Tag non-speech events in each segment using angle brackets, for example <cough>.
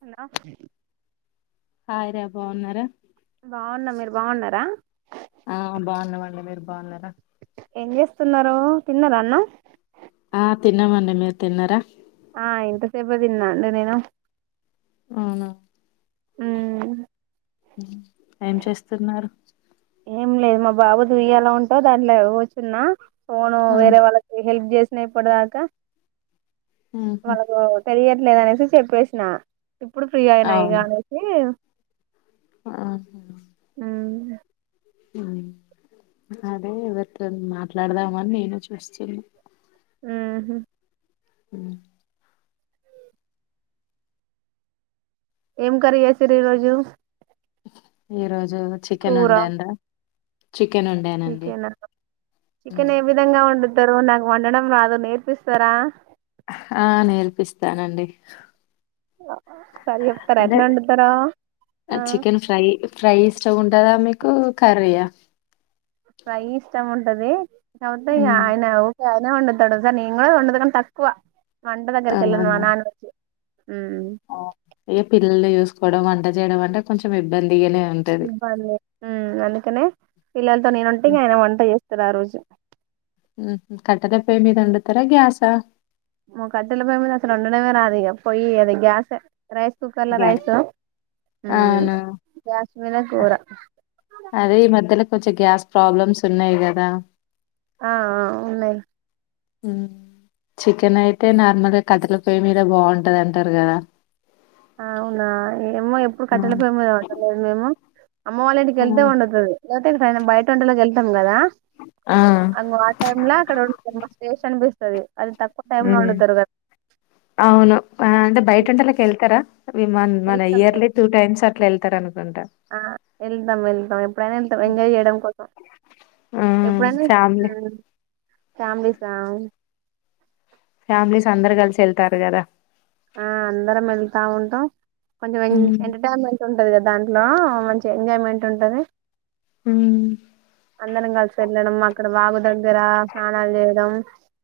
Hello hi రా బాగున్నారా బాగున్నా మీరు బాగున్నారా ఆ బాగున్నామండి మీరు బాగున్నారా ఏం చేస్తున్నారు తిన్నరా అన్నం ఆ తిన్నాం అండి మీరు తిన్నార ఆ ఇంతసేపే తిన్నా అండి నేను అవునా ఉ హ ఏం చేస్తున్నారు ఏం లేదు మా బాబుది ఊయ్యలా ఉంటే దాంట్లో కూచున్నా ఫోను ఆ వేరే వాళ్ళకి హెల్ప్ చేస్ సే ఇప్పడిదాక ఉహు వాళ్ళకు తెలియదు లేదా అనేసి చెప్పేసిన ఇప్పుడు ఫ్రీ అయినాయి ఇగ అనేసి ఆహా ఇంగా అదే ఎవరితోని మాట్లాడదామని నేను చూస్తున్నా ఉ హు ఉ ఏం కర్రీ చేసిరు ఈ రోజు ఈరోజు చికెన్ వండాను రా చికెన్ చికెన్ ఏ విధంగా వండు తరు నాకు వండడం రాదు నేర్పిస్తారా హా నేర్పిస్తానండి వా అంటే చికెన్ ఆ ఫ్రై ఫ్రై చ్చ ఉంటదా మీకు కర్రీయా ఫ్రై ఇష్టం ఉంటది కాకపోతే ఇక ఆయన అయినా వండుతాడు నేను గాని వండుతా కానీ తక్కువ వంట దగ్గరకి వెళ్ళను అవునా నాను వచ్చి ఉ పిల్లలు చూసుకోవడం వంట చేయడం అంటే కొంచెం ఇబ్బందిగనే మ్మ్ అందుకనే పిల్లలతో నేనుంటే ఆయన వంట చేస్తారు ఆ రోజు మ్మ్ హ్మ్ కట్ట కట్టయమీద వండుతారా గ్యాస మా కట్టెల పోయ్యి మీద అసలు వండుండమే రాదు ఇగ పొయ్యి అది గ్యాసే రైస్ కుక్కర్ల గ్యాస్. రైస్ మ్మ్ అవును. గ్యాస్ మీద కూర అదే ఈ మధ్యలో కొంచెం గ్యాస్ ప్రాబ్లమ్స్ ఉన్నాయి కదా ఆ ఆ ఉన్నయి హ్మ్ చికెన్ అయితే నార్మల్ గా కట్టెల పొయ్యి మీద బాగుంటది అంటారు కదా అవునా ఏమో ఎప్పుడు ఆ! కట్టెల పోయ్యి మీద వండలేదు మేము అమ్మ వాళ్ళంటికి ఆ! వెళ్తే వండుతది అతే ఇ బయట ఉండలోకిళ కదా ఆ! అంగ ఆ టై లో అక్కడ హ్మ్ స్టేష్ అనిపిస్తుంది హ అవును అంట బయట్ ఉంటలా కళ్తార మ మన వెళ్తాం ఇయర్లీ టూ టైమ్స్ అట్లా వె తరను వెళ్తాం వెళ్తాం ఎప్పుడైనా వెళ్తాం ఎంజాయ్ చేయడం కోసం ఆ! ఎప్పుడైనా ఫ్యామిలీ ఫ్యామిలీస్ ఫ్యామిలీస్ అందరు కలిసి వెళ్తారు కదా ఆ అందరం వెళ్తా ఉంటాం కొంచెం ఎ హ్మ్. ఎంటర్టైన్మెంట్ హ్మ్ ఉంటది కదా దాంట్లో మంచి ఎంజాయ్మెంట్ ఉంటది హ్మ్. అందరం కాలి సర్లేనమ్మా అక్కడ వాగుద దగ్గర స్ణాలు చేయడం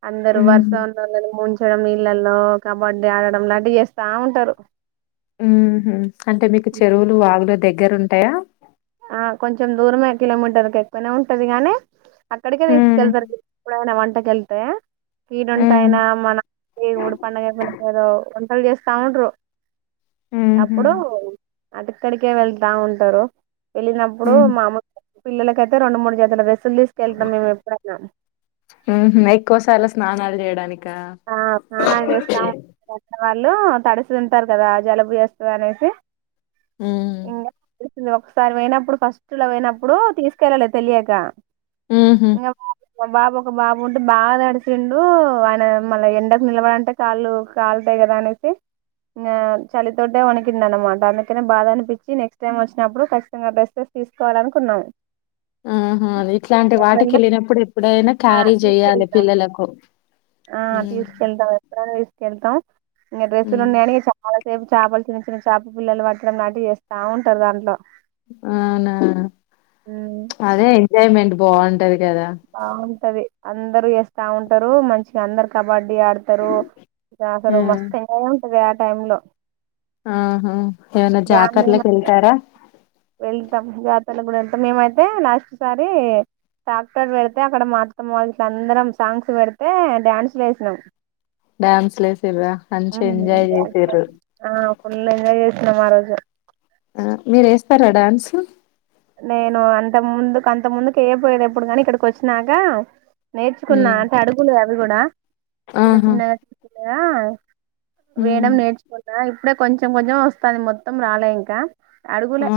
అందరు వర్సా హ్మ్. ఉన్న అ ము డం ఇళ్లల్లో కబడ్డీ అ ఆడడం లాంటివి చేస్తా ఉంటారు హ్మ్ అంటే మీకు చెరువులు వాగులు దగ్గరు ఉంటాయా ఆ కొంచెం దూరమే కిలోమీటర్కి ఎక్కువనే ఉంటది గాని అక్కడికే హ్మ్. తీసుకుకెళ్తారు ఎప్పుడైనా వంట గళ్తా హ్మ్. కీడుంటాయనా మన ఊడి పండగ అయిపోయి లేదో వంటలు చేస్తా ఉండు ఊహూ అప్పుడు అటుకడికే వెలిగి బా ఉంటారు వెళ్ళినప్పుడు హ్మ్ మామలుగా పిల్లలకు రెండు మూడు జతలు తెస్తే సలు తీసుకెళ్తాం మేము ఎప్పుడైనా ఉహు నైట్ కోస్తారా స్నానాలు చేయడానికి ఆ స్నానాలు చేస్తా ఉ లో తడిసి ఉంటారు కదా జలబు చేస్తుంది అనేసి మ్మ్ ఇంకా తెలిసింది ఒకసారి పోయినప్పుడు ఫస్ట్ లో పోయినప్పుడు తీసుకెళ్ళాలి తెలియక ఉహు ఇంగ మా బాబు ఒక బాబు ఉంటే బాగా తడిచిండు ఆయన మన ఎండకు నిలబడంటే కాళ్ళు కాలుతాయి కదా అనేసి చలితోటే వణకిండ అనమాట అందుకనే బాధ అనిపించి నెక్స్ట్ టైమ్ వచ్చినప్పుడు ఖచ్చితంగా డ్రెస్సెస్ తీసుకోవాల అనుకున్నాము ఆహా ఇట్లాంటి వాటికీ వెళ్ళినప్పుడు ఎప్పుడైనా ఆ క్యారీ చెయాలి తీసుకెళ్తాం పిల్లలకు ఆ హ్మ్. తీసుకెళ్తాం ఎ కెళ్తాం ఇ డ్రెస్లు హ్మ్. ఉన్నాయి అనీ చాలా రేపు చేపలు చిన్న చిన్న చేప పిల్లలు పట్టడం లాంటివి చేస్తా ఉంటారు దాంట్లో అవునా ఉమ్ అదే ఎంజాయ్ మెంట్ బాగు బాగుంటది అందరు వేస్తా ఉంటారు మంచిగా అందరు కబడ్డీ గడి ఆడతారు ఇంకా హ్మ్. మస్త ఎంజాయ్ అదే ఆ టైమ్మ్ లో ఆహా ఏవనా డ్యామ్ మేము జాతర్లకు వెళ్తారా వెళ్తాం లజాతర్లకు కూడా వెళ్తాం మేమైతే లాస్ట్ సారి టాక్టర్ పెడితే అక్కడ మాత్తమ్మ వాళ్ళు అందరం సాంగ్స్ పెడితే డ్యాన్సు వేసినాం డ్యాన్స్ లెస్ ఆ ఫుల్ నువ్వు అడుగు ఆ మీరు వేస్తారా డ్యాన్సు నేను అంత ముందుకు అంత ముందుకు వెయ్య పోయది ఎప్పుడు కాని ఇక్కడికి వచ్చినాక నేర్చుకున్నా హ్మ్. అంటే అడుగులు నువ్వు కూడా చిన్న ఆహా! చిన్న ఆ హ్మ్. వేయడం నేర్చుకొన్నా ఇప్పుడే కొంచెం కొంచెం వస్తుంది మొత్తం రాలే ఇంకా అడుగులే ఆ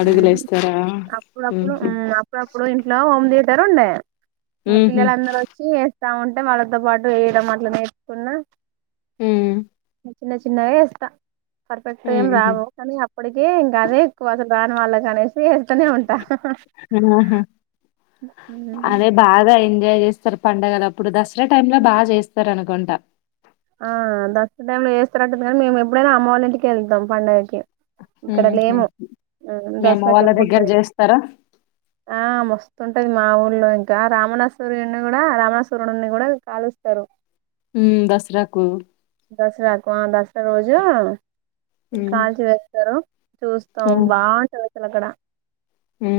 అడుగులు వ ఇస్తార ఇప్పుడు ఇంట్లో హోమ్ థీయేటర్ ఉండే ఇకా హుహు. పిల్లలందరు వచ్చి తా ఉంటే మళ్ కొంత పాటు వేయడం అట్లా నేర్చుకున్న హ్మ్. చిన్న చిన్నవి ఇస్తా పర్ఫెక్ట్ ఏం ఉహు రావు కానీ అప్పటిక ఇంకానే ఎక్కువ అసలు రాన్ వాలాగానే వేస్తనే ఉంటా ఆహా అదే బాగా ఎంజాయ్ చేస్తారు పండడుగల అప్పుడు దసరా టైమ్ లో బాగా చేస్తారు అనుకుంటా ఆ దసర టైంలో వస్తారట్టుంది కానీ మేము ఎప్పుడైనా అమ్మ వాళ్ళ ఇంటికి వెళ్తాం పండగకి ఇక్కడ ఉహు లేము మీ అమ్మ దసరాకి వాళ్ళ ఎప్పుడు దగ్గర లే చేస్తారా ఆ మస్తుంటది మా ఊ లో ఇంకా రామణస్వరుని కూడా రామణసు్వరుని కూడా కాలుస్తారు దసరాకు దసరాకున్ దస ఒక రోజు ఉమ్ కాల్చి వేస్తారు చూస్తాం బాగుంటంది సల కడా ఆ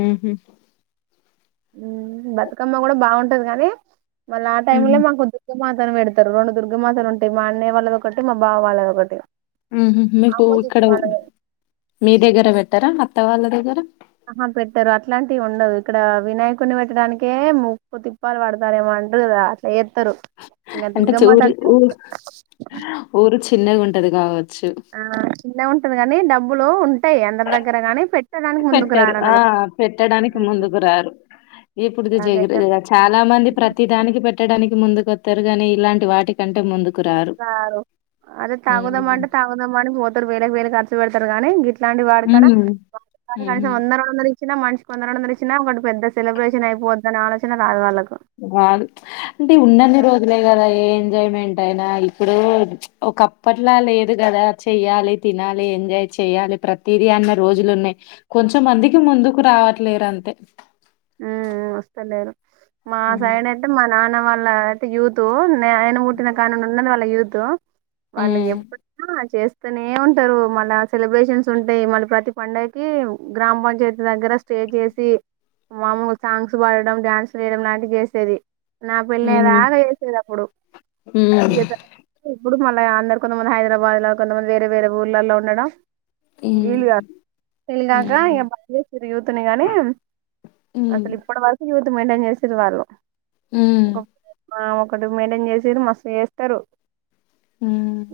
బతుకమ్మ కూడా బాగుంటది కానీ మళ్ ఆ టైమ్ లో మాకు ఉ పెడారు రెడుుర్గమాసాలు ఉంటాయి మా అన్నయ వాళ్ళద ఒకటి మా బావ వాళ్ళద ఒకటి మీకు ఆపోజిట్ ఇక్కడ వాళ్ళది మీ దగ్గర పెట్ట ఇతార అత వాళ్ళ దగార ఆహా పెట్టరు అట్లాంటివి ఉండదు ఇక్కడ వినాయకుడిని పెట్టడానికే ముప్పు తిప్పాలు పడతారేమోంటారు అట్లా ఎస్తరు ఇకా అంటే చు దుర్గమ్మత ఊరు అంట ఊరు ఊరు చిన్నగా ఉంటది కావదు ఆ చిన్న ఉంటుంది కాగానీ డబ్బు లో ఉంటాయి అందరి దగ్గర గాని పెట్ పెట్టారు ఆ పెట్టడానికి ఉమ్, ముందుకు రారు ఇప్పుడుది అదే జగ చాలా మంది ప్రతి దానికి పెట్టడానికి ముందుకు కొత్తరు గాని ఇలాంటి వాటి కంటే ముందు సారు అది ఉమ్ తాగుందమ్మంటే తాగుందమ్మడి మత్తరు వేల వేలు ఖర్చు పెడుతు గానే గట్ ఇలాంటి వాడు కాడ హ్మ్. వాడుడ హుహు. కనీసం వంద వంద చిన్న మానిషికి వంద రెండు వందలు ఇచ్చినా వాడు పెద్ద సెలబ్రేషన్ అయిపోద్ది దాని ఆలోచన నాకు రాలేదు రాదు. అంటే ఎడైనా ఇప్పుడు ఒకప్పట్లా లేదు కదా చెయ్యాలి తినాలి ఎంజాయ్ చెయ్యాలి ప్రతిదీ అన్న రోజులు ఉన్నాయి కొంచమందికి ముందుకు రావట్లేరు అంతే ఆమ్ వస్తలేరు మా హ్మ్. సైన్ అంటే మా నాన్న వాళ్ళ అలా అయితే యుతు ఆయన ఊట్టిన కాన్న ఉన్నది వాళ్ళ యుత్ ఇగో వాళ్ళు హ్మ్. ఎప్పుడైనా చేస్తూనే ఉంటారు మళ్ళా సెలబ్రేషన్స్ ఉంటాయి మళ్ళా ప్రతి పండుగకి గ్రామ పంచాయతీ దగ్గర స్టేజ్ ఏసి మామూలు సాంగ్స్ పడడం డ్యాన్స్లు వేయడం లాంటి చేసేది నా పెళ్ళి అయే హ్మ్. దాగా వేసేది అప్పుడు హ్మ్. ఇక ఇప్పుడు మళ్ళా అందరు కొంతమంది హైదరాబాద్ లో కొంతమంది వేరే వేరే ఊర్లలో ఉండడం హ్మ్. వీలుగాదు తెలిగాక హ్మ్. ఇంక బయసిరి యూతుని గాని హ్మ్. అసలు ఇప్పుడి వరకు యూత్ మెయింటైన్ చేసేరి వాళ్ళు హ్మ్. ఓ ఆ ఒకటి మైంటైన్ చేసేది మస్తు చేస్తారు ఉమ్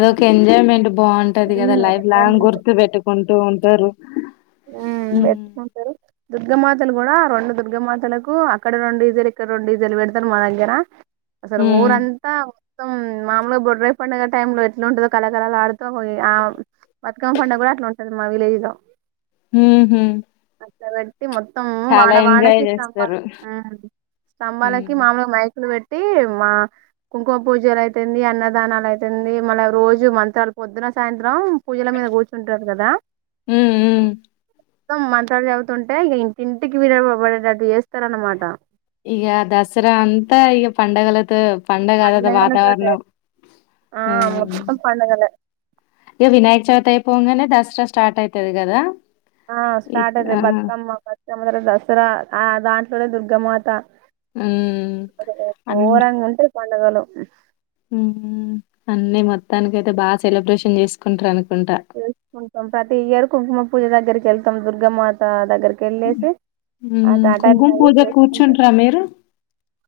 ఉమ్, ఎంజాయ్మెంట్ బాగుంటు టది కదా లైఫ్ లాంగ్ గుర్తు పెట్టుకుంటు ఉంటారు హమ్ హ్మ్. గట్టిగా ఉంటారు దుర్గమాతలు కూడా రెండు దుర్గమాతలకు అక్కడ రెండు డిజెలు ఇక్కడ రెండు డిజెలు పెడతారు మా దగ్గర అసలు హ్మ్. ఊరంతా మొత్తం మామూలుగా బొర్రై పండుగ టై లో ఎట్లా ఉంటో కళాకళలు ఆడుతూ ఆ బతుకమ్మ పండుగ కూడా అట్లా ఉంటది మా విలేజ్ లో హుమ్ హు కావాలి మొత్తం వాడవాడకి స్తంభాల జేస్తారు. స్తంభాలకి హ్మ్. మామూలుగా మైకులు పెట్ ట్టి మా కుంకుమ పూజలు అయితుంది అన్నదానాలు అయితుంది మళ్ళీ రోజు మంత్రాలు పొద్దున సాయంత్రం పూజల మీద కూర్చుంటారు కదా హ్మ్. హ్మ్. మొత్తం మంత్రాలు చదువుతుంటే ఇక ఇంటింటికి విడబడే అటు చేస్తారన్న మాట ఈగ దసరా అంతా ఈగ పండుగలతో పండగలద పండగల తోటే వాతావరణం ఆ మొత్తం పండగలే ఇక వినాయక చవితి అయిపోంగానే దసరా స్టార్ట్ అవుతది కదా ఆ స్టార్ట్ అయిది బతుమ్మ బతుకమ్మ తర్వతా దసరా ఆ దాంట్లోనే దుర్ గమాత హ్మ్. ఓరంగా ఉంట పండగలు ఉం అన్నిీ మొత్తానికి అయితే బాగా సెలబ్రేషన్ చేసుకుంటారను చేసుకుంటాం ప్రతి ఇయరు కుంకుమ పూజ దగ్గరికి కెళ్తామ్ దుర్గ మాత దగ్గర్ కెల్లెసి అట హ్మ్. ట కుంకుమ అన్నది పూజ చేసుకుంటాం కూర్చుంటరా మీరు?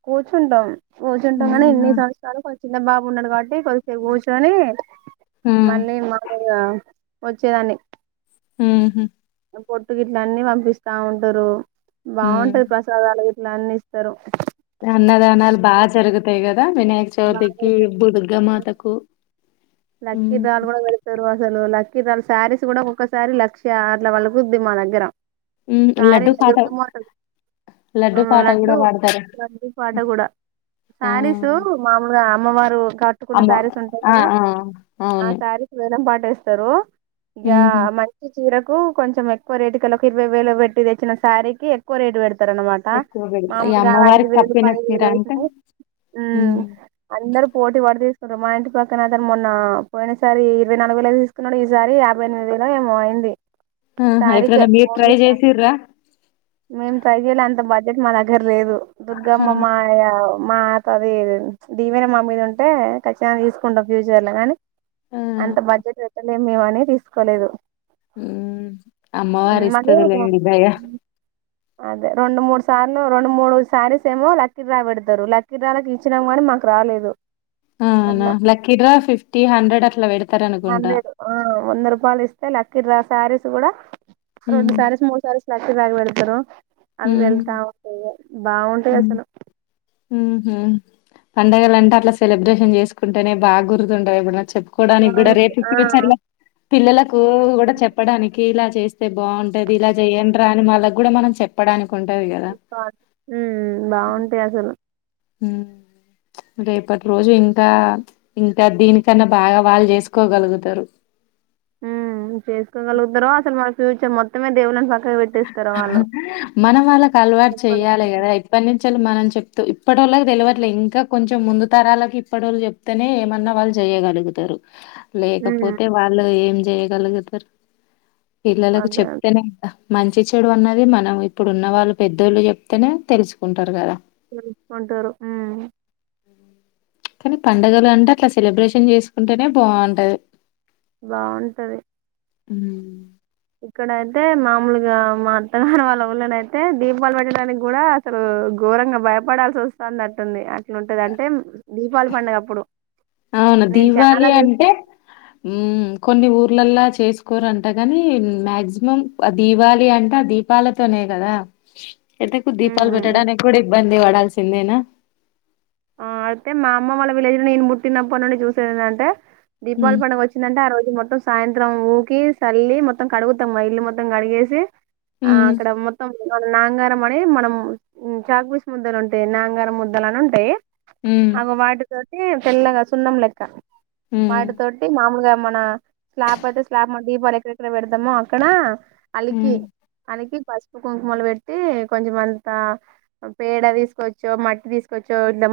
కూర్చుంటాం కూర్చుంటాం కానీ అవునా! ఎన్ని సంవత్సరలకొ చిన్న బాబు ఉన్నడు కాబట్ ట్టి కొద్దిసేపు కుచ్చొని ఆ! మళ్ళీ మ వచ్చేదాన్ని ఉహు పొట్టు గిట్ల అన్ని పంపిస్తా ఉంటారు హ్మ్. బాగుంటాది ప్రసాదాలు గి ట్ల అన్ని ఇస్తారు అన్నదానాలు బాగా జరుగుతాయ్ క దా వినాయక చవితిరికి బాగా బుదుగా మాతకు లక్కి డ్రాల్ కూడా పెడుతరు అసలు లక్కి డ్రాల్ శారీస్ కూడా ఒక్కొక్కసారి లక్ష అట్ల పలుకుద్ది మా దగ్గర హ్మ్. లడ్డు శారీస్ పాట ఉం పాట గూడా లడ్డు పాడతారు. లడ్డు పాట కూడా ఆ! శారీసు మామగా అమ్మవారు కట్టుకున్న అమ్మ శారీస్ ఉంటాయి ఆ! కదా ఆ! ఆ అవును. సారిస్ వే లం పాటేస్తారు ఇగా హుహు. మంచింది చీరకు కొంచెం ఎక్కువ రేటు కల ఒక ఇరవై వేలు పెట్టి తెచ్చిన శారీకి ఎక్కువ రేటు పెడు తర నమాట ఎక్కువ బెడతా ఈ మామూలుగా ఐదు అమ్మవారికి వేలు కప్పిన పది చీర వేలు అంటే <unintelligible> ఉం హ్మ్. అందరు పోటీ పడి తీసు ప్పుడు మా ఇంటి పక్కన ఐతారు మొ అ పోయిన సారి ఇరవై నాలుగు వేలు తీసుకున్నాడు ఈసారి యాభై ఎనిమిది వేలు ఏమో అయింది ఆహా! సారీకే ఎప్పుడైనా మీరు ఓన్లీ ట్రై సారీ జేసిర్రా? మేం ట్రై చేయలే అంత బ సి మా దగ్గర లేదు ఆ! దుర్గమ్మ మాయా మా త అది దీవేన మా మీద ఉంటే ఖచ్చితంగా తీసుకుంటాం ఫ్యూ చర్ ల కనీ ఆ! అంత బడ్జెట్ పెట్టలేం మేం అని తీసుకోలేదు ఉమ్ ఉమ్, మళ్ళీ అమ్మవారిస్తది లేండి దయా అదే రెండు మూడు సార్లు రెండు మూడు సారీస్ ఏమో లక్కి రా పెడతారు లక్కి డ్రాలకి ఇచ్చినాము కానీ మాకు రాలేదు అవునా అట్లా లక్కి డ్రా అట్లా బెడతారనుకుంటా. హండ్రెడ్ ఉ వంద రూపాయలు ఇస్తే లక్కి డ్రా సారీస్ కూడా రెడ్డు హ్మ్. సారస్ మూడు సారస్ లట్టే తాగి వెళ్తారు అది హ్మ్. వెళ్తా ఉంట బాగుంటాయి అసలు ఉహూ పండగలు అంటే అట్లా సెలబ్రేషన్ చేసుకుంటేనే బాగా గుర్తుంటాయి ఏమో చెప్పుకోవడానికి కూడా బాగుంటాయి రేపు ఆ ఫ్యూచర్ లో పిల్లలకు కూడా చెప్పడానికి ఇలా చేస్త తే బాగుంటది ఇలా చెయ్యండ్రా అని మళ్ళ కూడా మనం చెప్పడానికి ఉంటది గదా ఉమ్ బాగుంటాయి అసలు ఉమ్ ప్చ్ రేపటి రోజు ఇంకా ప్చ్ ఇంకా దీనికన్నా బాగా వాళ్ళు చేసుకోగలుగుతారు ఉమ్ చేసుకోగలగుతారో అసలు మన ఫ్యూచర్ మొత్తమే దేవుళ్ళని పక్కకు పెట్టేస్తారు వాళ్ళు మనం వాళ్ళకు అలవాటు చెప్పలేం చెయ్యాలి కదా ఇప్పటి నుంచి వాళ్ళు మనం చెప్తూ ఇప్పటి వోళ్ళకి తెలియట్లేదు ఇంకా కొంచెం ముందు తరాలకి ఇప్పటి వోళ్ళు చెప్తేనే ఏమన్నా వాళ్ళు చేయగలుగుతారు ఉమ్ లేకపోతే వాళ్ళు ఏం చేయగలుగుతారు పిల్లలకు అదే చెప్తేనే ఇంకా మంచి చెడు అన్నది మనం ఇప్పుడు ఉన్న వాళ్ళు పెద్దోళ్ళు చెప్తేనే తెలుసుకుంటారు కదా తెలుసుకుంటారు ఉమ్ కానీ పండగలు అంటే అట్లా సెలబ్రేషన్ చేసుకుంటేనే బాగుంటది బాగుంటది ఉమ్ ఇక్కడయితే మామూలుగా మా అత్తగారి వాళ్ళ ఊళ్ళోన అయితే దీపాలు పెట్టడానికి కూడా అసలు ఘోరంగా భయపడాల్సి వస్తాన్నట్టుంది అట్లుంటది అంటే దీపావళి పండుగ అప్పుడు అవునా నేను దీపావళి చాలా చూ అంటే ఉమ్ కొన్ని ఊరు ఊర్లలా చేసుకోరంట కాని మాక్సిమం ఆ దీవాలి అంటే ఆ దీపాలతోనే కదా అయితే కు దీపాలు ఉమ్ పెట్టడానికి కూడా ఇబ్బంది పడాల్సిందేనా ఆ అయితే మా అమ్మ వాళ్ళ విలేజ్ లో నేను పుట్టినప్పటి నుండి చూసేది ఏంటంటే దీపావలి మ్మ్ పండుగ వచ్చిందంటే ఆ రోజు మొత్తం సాయంత్రం ఊ కి సల్లి మొత్తం కడుగుతాం ఇల్లు మొత్తం కడిగేసి ఆ మ్మ్ అక్కడ మొత్తం మన నాంగారం అని మనం చాక్పీసు ముద్దలు ఉంటాయి నాంగారం ముద్దలు అని ఉంటాయి మ్మ్ ఆ వాటితోటి ఏ తెల్లగా సున్నాం లెక్క మ్మ్ వాటి తోటి మాములుగా మన స్లాబ్ అయితే స్లాబ్ మన దీపాలు ఎక్కడెక్కడ పెడదామో అక్కడ అలికి మ్మ్ అలికి పసుపు కుంకుమలు పెట్టి కొంచెంమంతా పేడ తీసుకోవచ్చు మట్టి తీసుకోవచ్చు ఇ